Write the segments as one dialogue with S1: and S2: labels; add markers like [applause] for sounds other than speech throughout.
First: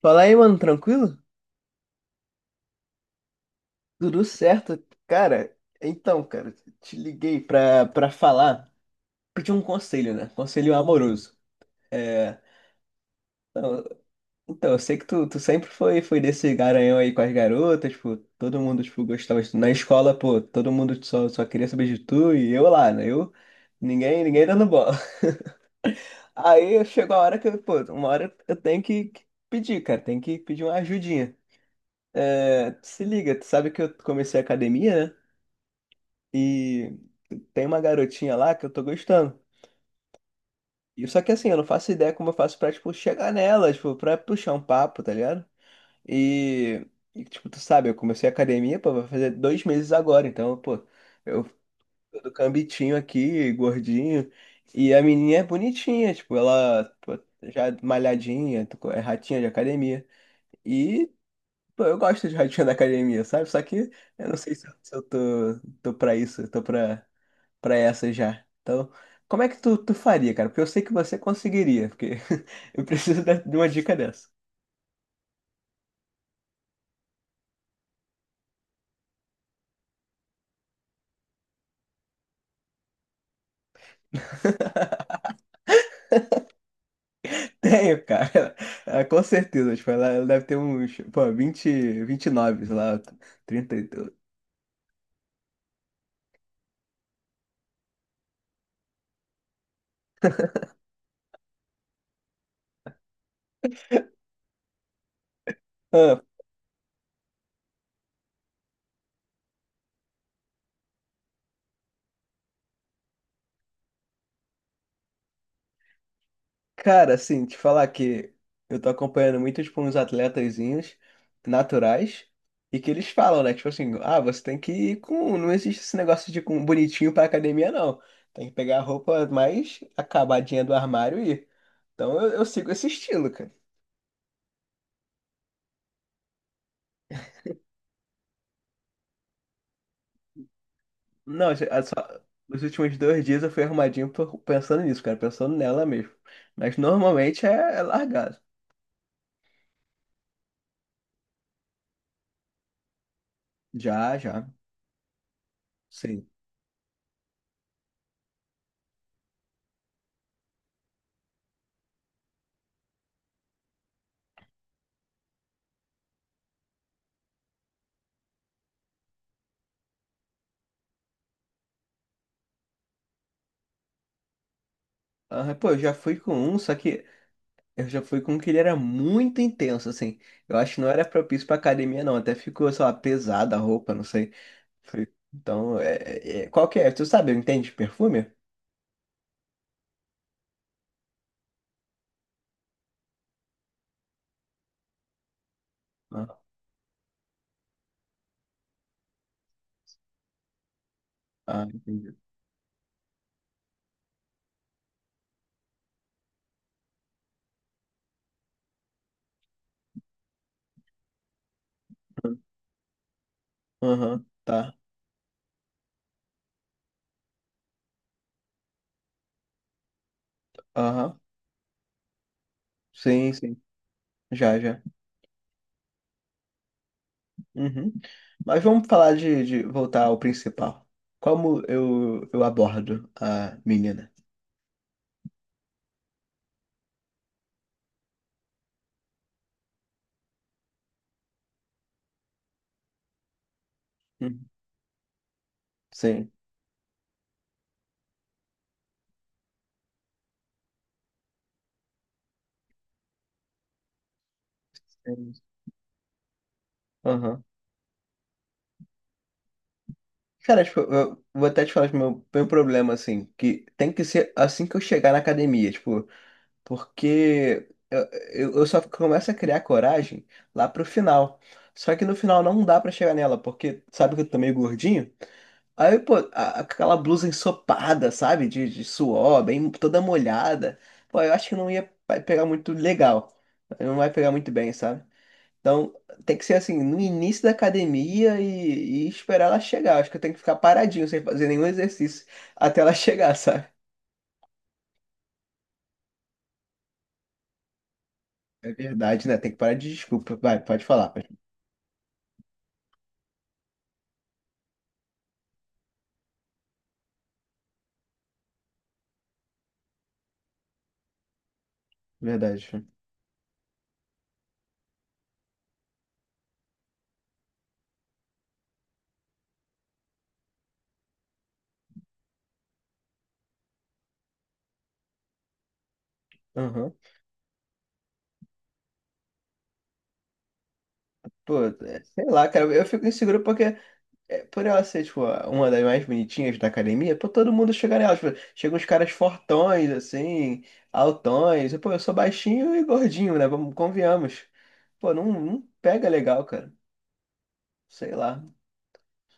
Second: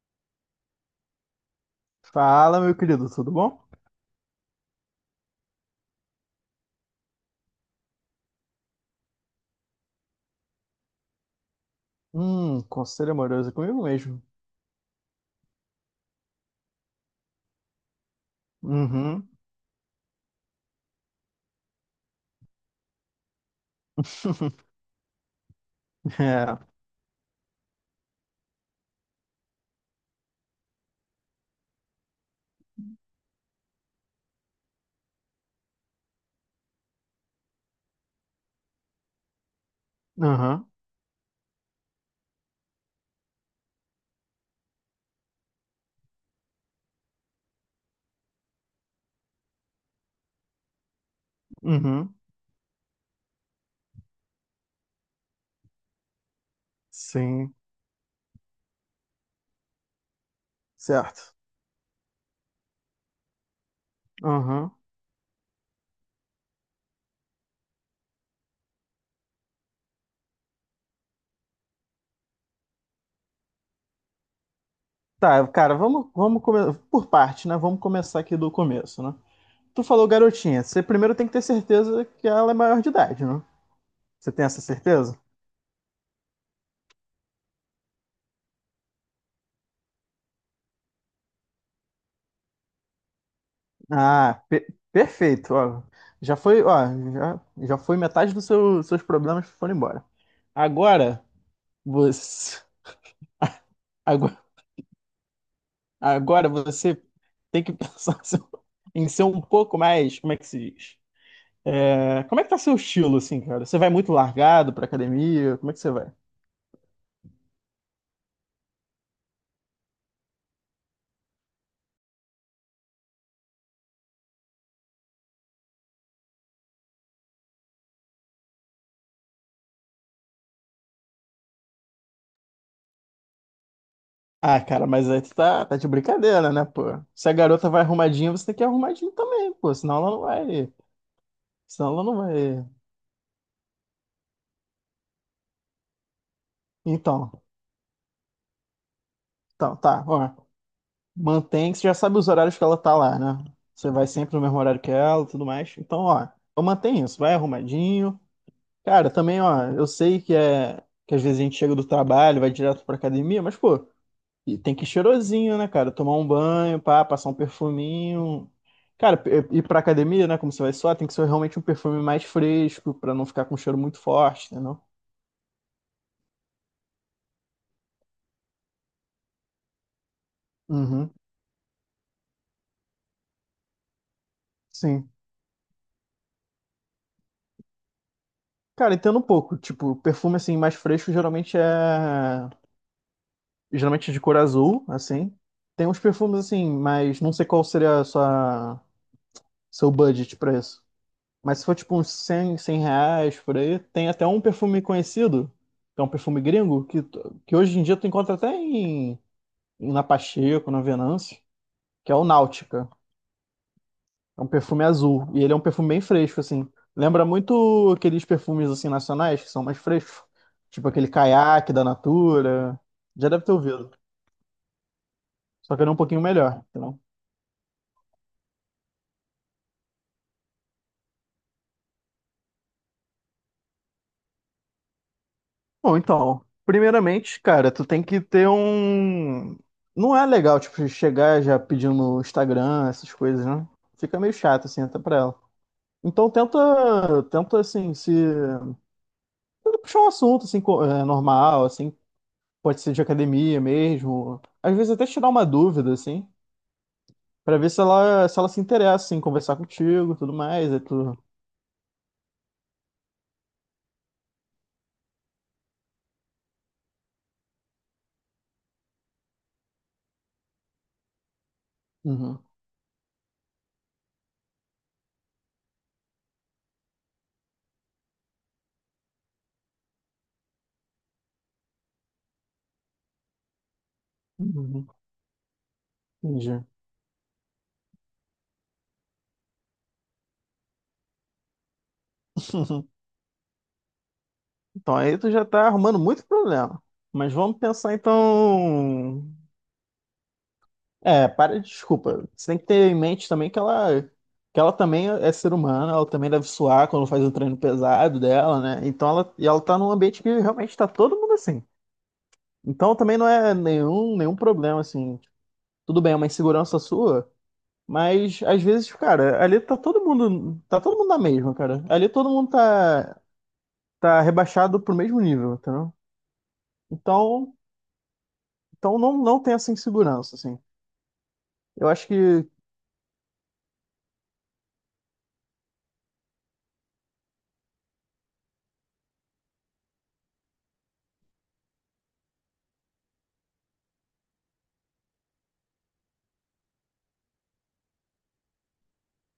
S1: Fala aí, mano, tranquilo?
S2: Fala, meu querido, tudo bom?
S1: Tudo certo? Cara, então, cara, te liguei pra falar, pedir um conselho, né? Conselho amoroso. É,
S2: Conselho amoroso é comigo
S1: não,
S2: mesmo.
S1: então, eu sei que tu sempre foi desse garanhão aí com as garotas, tipo, todo mundo, tipo,
S2: Uhum.
S1: gostava de tu. Na escola, pô, todo mundo só queria saber de tu e eu lá, né? Eu, ninguém
S2: [laughs]
S1: dando bola. [laughs]
S2: É.
S1: Aí chegou a hora que, eu, pô, uma hora eu tenho que pedir, cara, tenho que pedir uma ajudinha. É, se liga, tu sabe que eu comecei a academia, né? E tem uma garotinha lá que eu tô gostando.
S2: Uhum.
S1: E só que assim, eu não faço ideia como eu faço pra, tipo, chegar nela, tipo, pra puxar um papo, tá ligado? E, tipo, tu sabe, eu comecei a academia, pô, vai fazer dois meses agora, então, pô, eu
S2: Uhum.
S1: tô do cambitinho aqui, gordinho. E a menininha é bonitinha, tipo, ela, pô,
S2: Sim.
S1: já é malhadinha, é ratinha de academia. E,
S2: Certo.
S1: pô, eu gosto de ratinha [laughs] da academia, sabe? Só que eu não sei se,
S2: Uhum.
S1: eu se eu tô pra isso, eu tô pra. Para essa já. Então, como é que tu faria, cara? Porque eu sei que você conseguiria, porque [laughs] eu preciso de uma dica dessa.
S2: Tá, cara, vamos come... por parte, né? Vamos começar aqui do começo, né? Tu falou garotinha. Você primeiro tem que ter certeza que ela é maior de idade, né? Você tem essa certeza?
S1: Tenho, cara. [laughs] Ah, com certeza. Tipo, ela deve ter uns, pô, 20, nove sei lá, 32.
S2: Ah, perfeito. Ó, já foi, ó, já, já foi metade dos seus problemas foram embora. Agora, você. Agora você tem que [laughs] pensar em ser um pouco mais, como é que se diz? É, como é que tá seu estilo, assim, cara? Você vai muito largado pra academia? Como é que você vai?
S1: Cara, assim, te falar que eu tô acompanhando muito, tipo, uns atletazinhos naturais e que eles falam, né? Tipo assim, ah, você tem que ir com. Não existe esse negócio de ir com bonitinho pra academia, não. Tem que pegar a roupa mais acabadinha do armário e ir. Então eu sigo esse estilo, cara.
S2: Ah, cara, mas aí tu tá de brincadeira, né, pô? Se a garota vai arrumadinha, você tem que ir arrumadinho também, pô. Senão ela não vai.
S1: Não, é
S2: Senão ela não
S1: só- Nos
S2: vai.
S1: últimos dois dias eu fui arrumadinho pensando nisso, cara, pensando nela mesmo. Mas
S2: Então,
S1: normalmente é largado.
S2: então, tá, ó. Mantém que você já sabe os horários que ela tá lá, né? Você vai
S1: Já,
S2: sempre no
S1: já.
S2: mesmo horário que ela e tudo mais. Então,
S1: Sim.
S2: ó, então mantém isso. Vai arrumadinho. Cara, também, ó, eu sei que é que às vezes a gente chega do trabalho, vai direto pra academia, mas, pô, e tem que ir cheirosinho, né, cara? Tomar um banho, pá, passar um perfuminho. Cara, ir pra academia, né, como você vai suar, tem que ser realmente um perfume mais fresco, pra não ficar com um cheiro muito forte, entendeu?
S1: Ah, pô, eu já fui com um, só que eu já fui com um que ele era muito intenso, assim. Eu acho que não era
S2: Uhum,
S1: propício pra academia, não. Até ficou, sei lá, pesada a roupa, não sei. Foi-
S2: sim.
S1: Então, é, qual que é? Tu sabe, entende de perfume?
S2: Cara, entendo um pouco. Tipo, perfume assim mais fresco geralmente é de cor azul, assim. Tem uns
S1: Ah,
S2: perfumes assim, mas não sei qual seria a sua seu budget pra isso. Mas se
S1: ah,
S2: for tipo uns
S1: entendi.
S2: 100 R$ 100 por aí, tem até um perfume conhecido, que é um perfume gringo, que, que hoje em dia tu encontra até em, na Pacheco, na Venâncio, que é o Náutica.
S1: Aham,
S2: É um
S1: tá.
S2: perfume azul. E ele é um perfume bem fresco, assim. Lembra muito aqueles perfumes assim nacionais, que são mais frescos. Tipo aquele
S1: Aham.
S2: Caiaque da Natura. Já
S1: Sim,
S2: deve ter
S1: sim.
S2: ouvido.
S1: Já, já.
S2: Só que ele é um pouquinho melhor.
S1: Uhum. Mas vamos falar de voltar ao principal. Como eu abordo a menina?
S2: Bom, então, primeiramente, cara, tu tem que ter um. Não é legal, tipo, chegar já pedindo no Instagram, essas coisas, né? Fica meio
S1: Uhum.
S2: chato, assim, até pra ela.
S1: Sim.
S2: Então tenta assim, se. Puxar um assunto, assim, é, normal, assim, pode ser de academia mesmo. Às vezes até tirar
S1: Sim.
S2: uma dúvida, assim, pra ver se ela, se ela se interessa, assim, conversar contigo, tudo
S1: Cara,
S2: mais,
S1: tipo,
S2: aí tu.
S1: eu vou até te falar do meu, meu problema, assim, que tem que ser assim que eu chegar na academia, tipo, porque eu só começo a criar coragem lá pro final. Só que no final
S2: Uhum.
S1: não dá pra chegar nela, porque sabe que eu tô meio gordinho? Aí, pô, aquela blusa ensopada, sabe? De suor, bem toda molhada. Pô, eu acho que não ia vai pegar muito legal. Não vai pegar muito bem,
S2: Uhum.
S1: sabe? Então, tem que ser
S2: Entendi.
S1: assim, no início da academia e esperar ela chegar. Acho que eu tenho que ficar paradinho, sem fazer nenhum exercício, até ela [laughs]
S2: [laughs]
S1: chegar, sabe?
S2: Então aí tu já tá arrumando muito problema. Mas vamos pensar
S1: É
S2: então.
S1: verdade, né? Tem que parar de desculpa. Vai, pode falar.
S2: É, para, desculpa. Você tem que ter em mente também que ela também é ser humana, ela também deve suar quando faz o treino pesado dela, né? Então ela, e ela tá num ambiente que realmente tá todo mundo assim.
S1: Verdade.
S2: Então também não é nenhum, nenhum problema, assim. Tudo bem, é uma insegurança sua, mas às vezes, cara, ali tá todo mundo na mesma, cara. Ali todo mundo tá, tá rebaixado pro mesmo nível, entendeu?
S1: Aham.
S2: Então, então não, não tem essa insegurança, assim.
S1: Pô,
S2: Eu
S1: é,
S2: acho
S1: sei
S2: que
S1: lá, cara, eu fico inseguro porque, é, por ela ser, tipo, uma das mais bonitinhas da academia, pô, todo mundo chega nela. Tipo, chegam uns caras fortões, assim, altões. E pô, eu sou baixinho e gordinho, né? Vamos, convenhamos. Pô, não pega legal, cara. Sei lá.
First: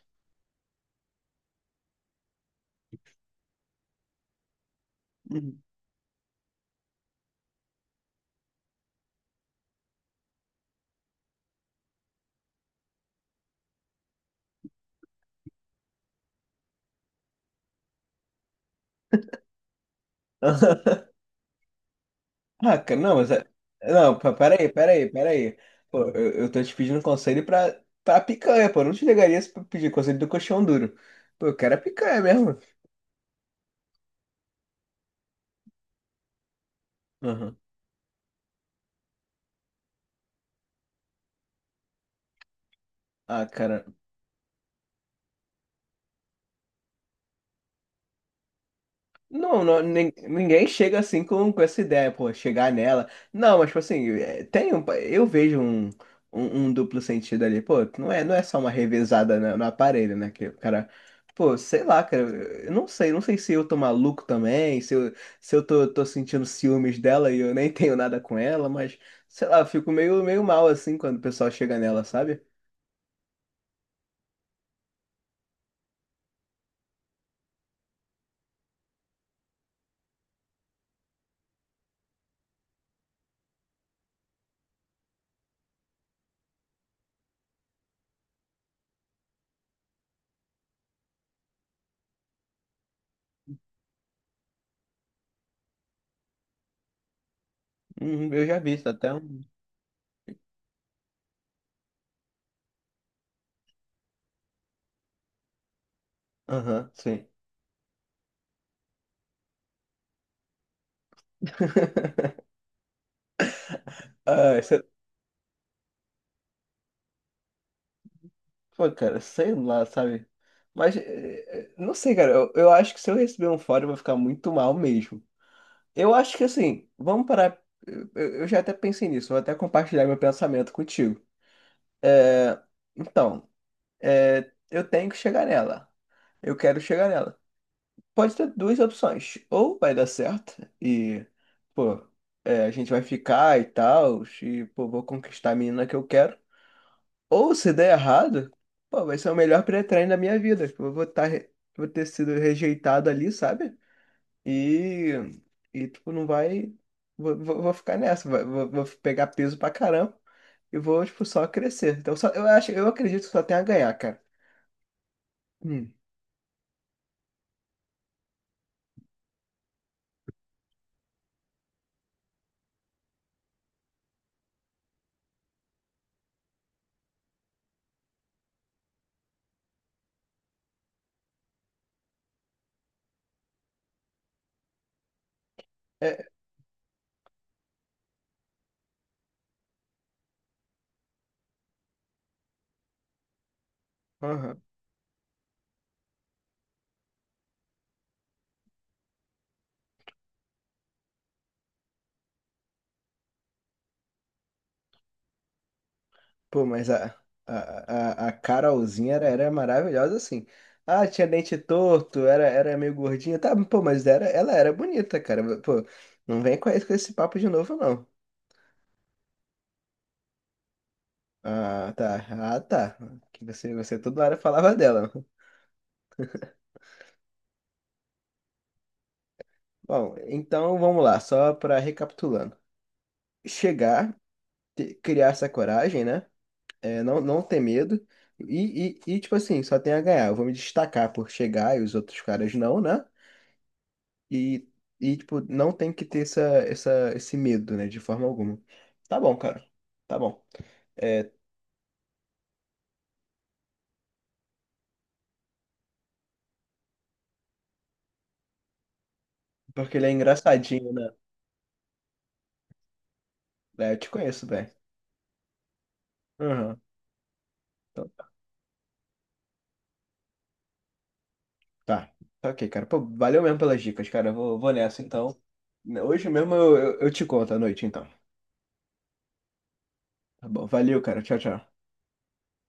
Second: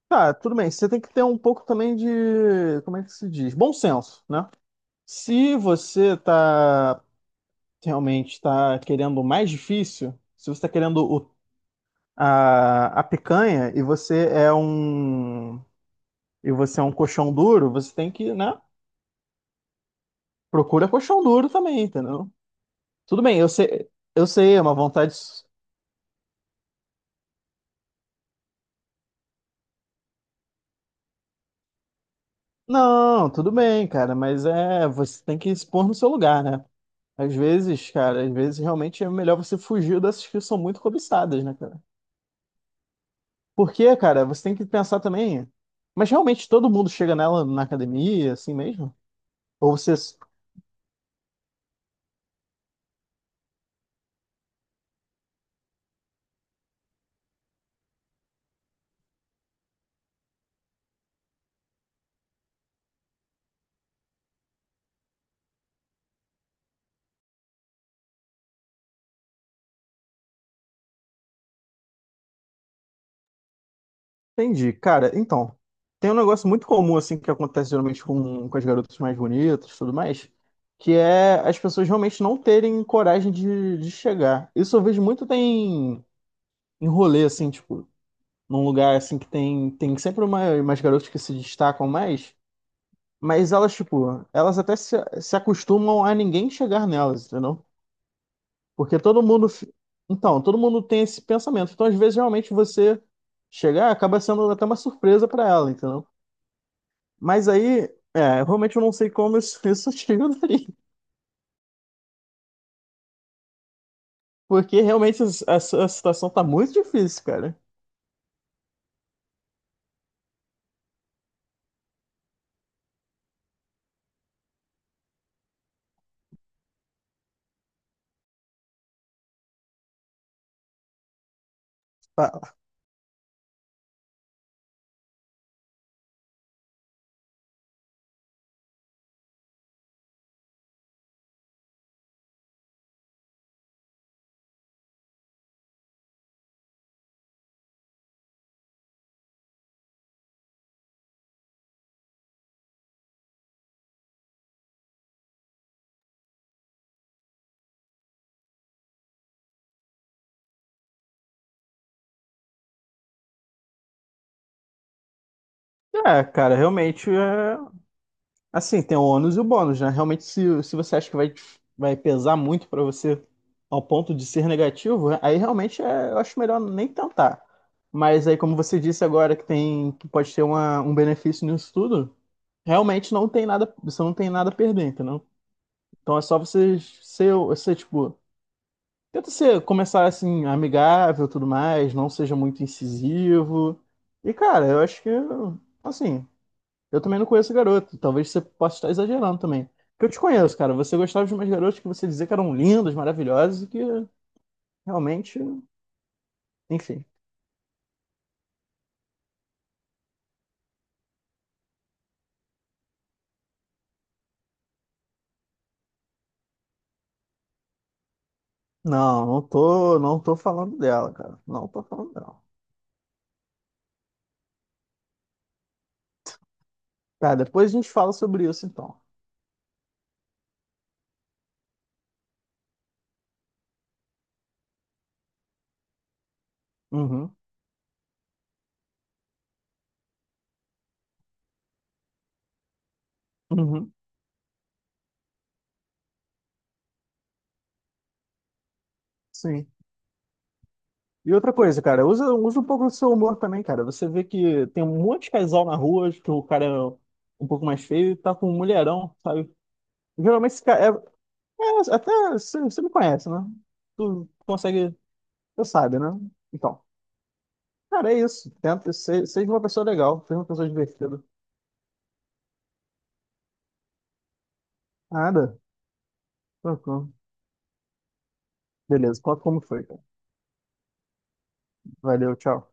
S2: tá, tudo bem. Você tem que ter um pouco também de, como é que se diz? Bom senso, né? Se
S1: Uhum.
S2: você realmente tá querendo o mais difícil, se você tá querendo a picanha e você é um e você é um colchão duro, você tem que, né?
S1: [laughs]
S2: Procura colchão duro também, entendeu?
S1: Ah, cara, não,
S2: Tudo bem,
S1: Não,
S2: eu sei, é
S1: peraí,
S2: uma
S1: peraí,
S2: vontade.
S1: peraí. Pô, eu tô te pedindo conselho pra picanha, pô. Eu não te ligaria se pra pedir conselho do coxão duro. Pô, eu quero a picanha mesmo.
S2: Não, tudo bem, cara, mas é, você tem que se pôr no seu lugar, né? Às
S1: Aham.
S2: vezes, cara, às vezes realmente é melhor você fugir dessas que são muito cobiçadas, né, cara?
S1: Ah, cara.
S2: Porque, cara, você tem que pensar também. Mas realmente todo mundo chega nela na academia, assim mesmo?
S1: Não,
S2: Ou
S1: não,
S2: você.
S1: ninguém chega assim com essa ideia, pô, chegar nela. Não, mas tipo assim, é, tem um, eu vejo um duplo sentido ali, pô, não não é só uma revezada no aparelho, né? Que o cara, pô, sei lá, cara, eu não sei, não sei se eu tô maluco também, se eu tô sentindo ciúmes dela e eu nem [laughs] tenho nada com ela, mas sei lá, eu fico meio mal assim quando o pessoal chega nela, sabe?
S2: Entendi. Cara, então. Tem um negócio muito comum, assim, que acontece geralmente com as garotas mais bonitas e tudo mais, que é as pessoas realmente não terem coragem de chegar. Isso eu vejo muito tem em rolê, assim, tipo, num lugar, assim, que tem, tem sempre uma, umas garotas que se destacam mais. Mas elas, tipo, elas até se, se acostumam a ninguém chegar nelas, entendeu?
S1: Eu já vi isso
S2: Porque
S1: até
S2: todo mundo.
S1: um.
S2: Então, todo mundo tem esse pensamento. Então, às vezes, realmente, você chegar acaba sendo até uma surpresa pra ela, entendeu?
S1: Aham, sim.
S2: Mas aí, é, realmente eu não sei como isso, [laughs] isso te ajudaria.
S1: Ah,
S2: Porque realmente a, a situação tá muito difícil, cara.
S1: pô, cara, sei lá, sabe? Mas, não sei, cara, eu acho que se eu receber um fora, eu vou ficar muito mal mesmo. Eu acho que, assim, vamos parar. Eu já até pensei nisso, vou até compartilhar meu pensamento contigo.
S2: Tá.
S1: É, então, é, eu tenho que chegar nela. Eu quero chegar nela. Pode ter duas opções. Ou vai dar certo e, pô, é, a gente vai ficar e tal, e, pô, vou conquistar a menina que eu quero. Ou se der errado, pô, vai ser o melhor pré-treino da minha vida. Tipo, eu vou estar, vou ter sido rejeitado ali, sabe? E, e tipo, não vai. Vou ficar nessa, vou pegar peso pra caramba e vou, tipo, só crescer. Então, só, eu acho, eu acredito que só tem a ganhar, cara. Hum.
S2: É, cara, realmente é. Assim, tem o ônus e o bônus, né? Realmente, se você acha que vai, vai pesar muito pra você ao ponto de ser negativo, aí realmente eu acho melhor nem tentar. Mas aí, como você disse agora que tem que pode ter uma, um benefício nisso tudo, realmente não tem nada, você não tem nada a perder, entendeu? Então é
S1: É,
S2: só você ser, ser tipo, tenta ser, começar assim, amigável, e tudo mais, não seja muito incisivo. E cara,
S1: aham.
S2: eu acho que assim, eu também não conheço garoto. Talvez você possa estar exagerando também. Porque eu te conheço, cara. Você gostava de umas garotas que você dizia que eram lindas, maravilhosas e que realmente,
S1: Pô, mas
S2: enfim.
S1: a Carolzinha era maravilhosa assim. Ah, tinha dente torto, era meio gordinha. Tá, pô, mas era, ela era bonita, cara. Pô, não vem com com esse papo de novo, não.
S2: Não, não tô falando dela, cara. Não tô
S1: Ah,
S2: falando
S1: tá.
S2: dela.
S1: Ah, tá. Que você toda hora falava dela.
S2: Tá, depois a gente fala sobre isso então.
S1: Bom, então vamos lá, só para recapitulando. Chegar, criar essa coragem, né? É,
S2: Uhum,
S1: não ter medo. E, tipo assim, só tem a ganhar. Eu vou me destacar por chegar e os outros caras não, né?
S2: uhum,
S1: E, e tipo, não tem que ter esse medo, né? De forma alguma. Tá bom,
S2: sim.
S1: cara. Tá bom.
S2: E
S1: É,
S2: outra coisa, cara, usa um pouco do seu humor também, cara. Você vê que tem um monte de casal na rua, que o cara é um pouco mais feio e tá com um mulherão, sabe?
S1: porque ele é
S2: Geralmente esse cara é,
S1: engraçadinho, né?
S2: até você me conhece, né?
S1: É, eu te
S2: Tu
S1: conheço bem.
S2: consegue você sabe, né? Então,
S1: Uhum.
S2: cara, é isso. Tenta, seja uma pessoa legal, seja uma pessoa divertida.
S1: Tá, tá ok, cara. Pô, valeu mesmo pelas dicas, cara. Eu vou nessa então.
S2: Nada.
S1: Hoje mesmo
S2: Tranquilo.
S1: eu te conto à noite, então.
S2: Beleza, conta como foi, cara.
S1: Tá bom, valeu, cara. Tchau, tchau.
S2: Valeu, tchau.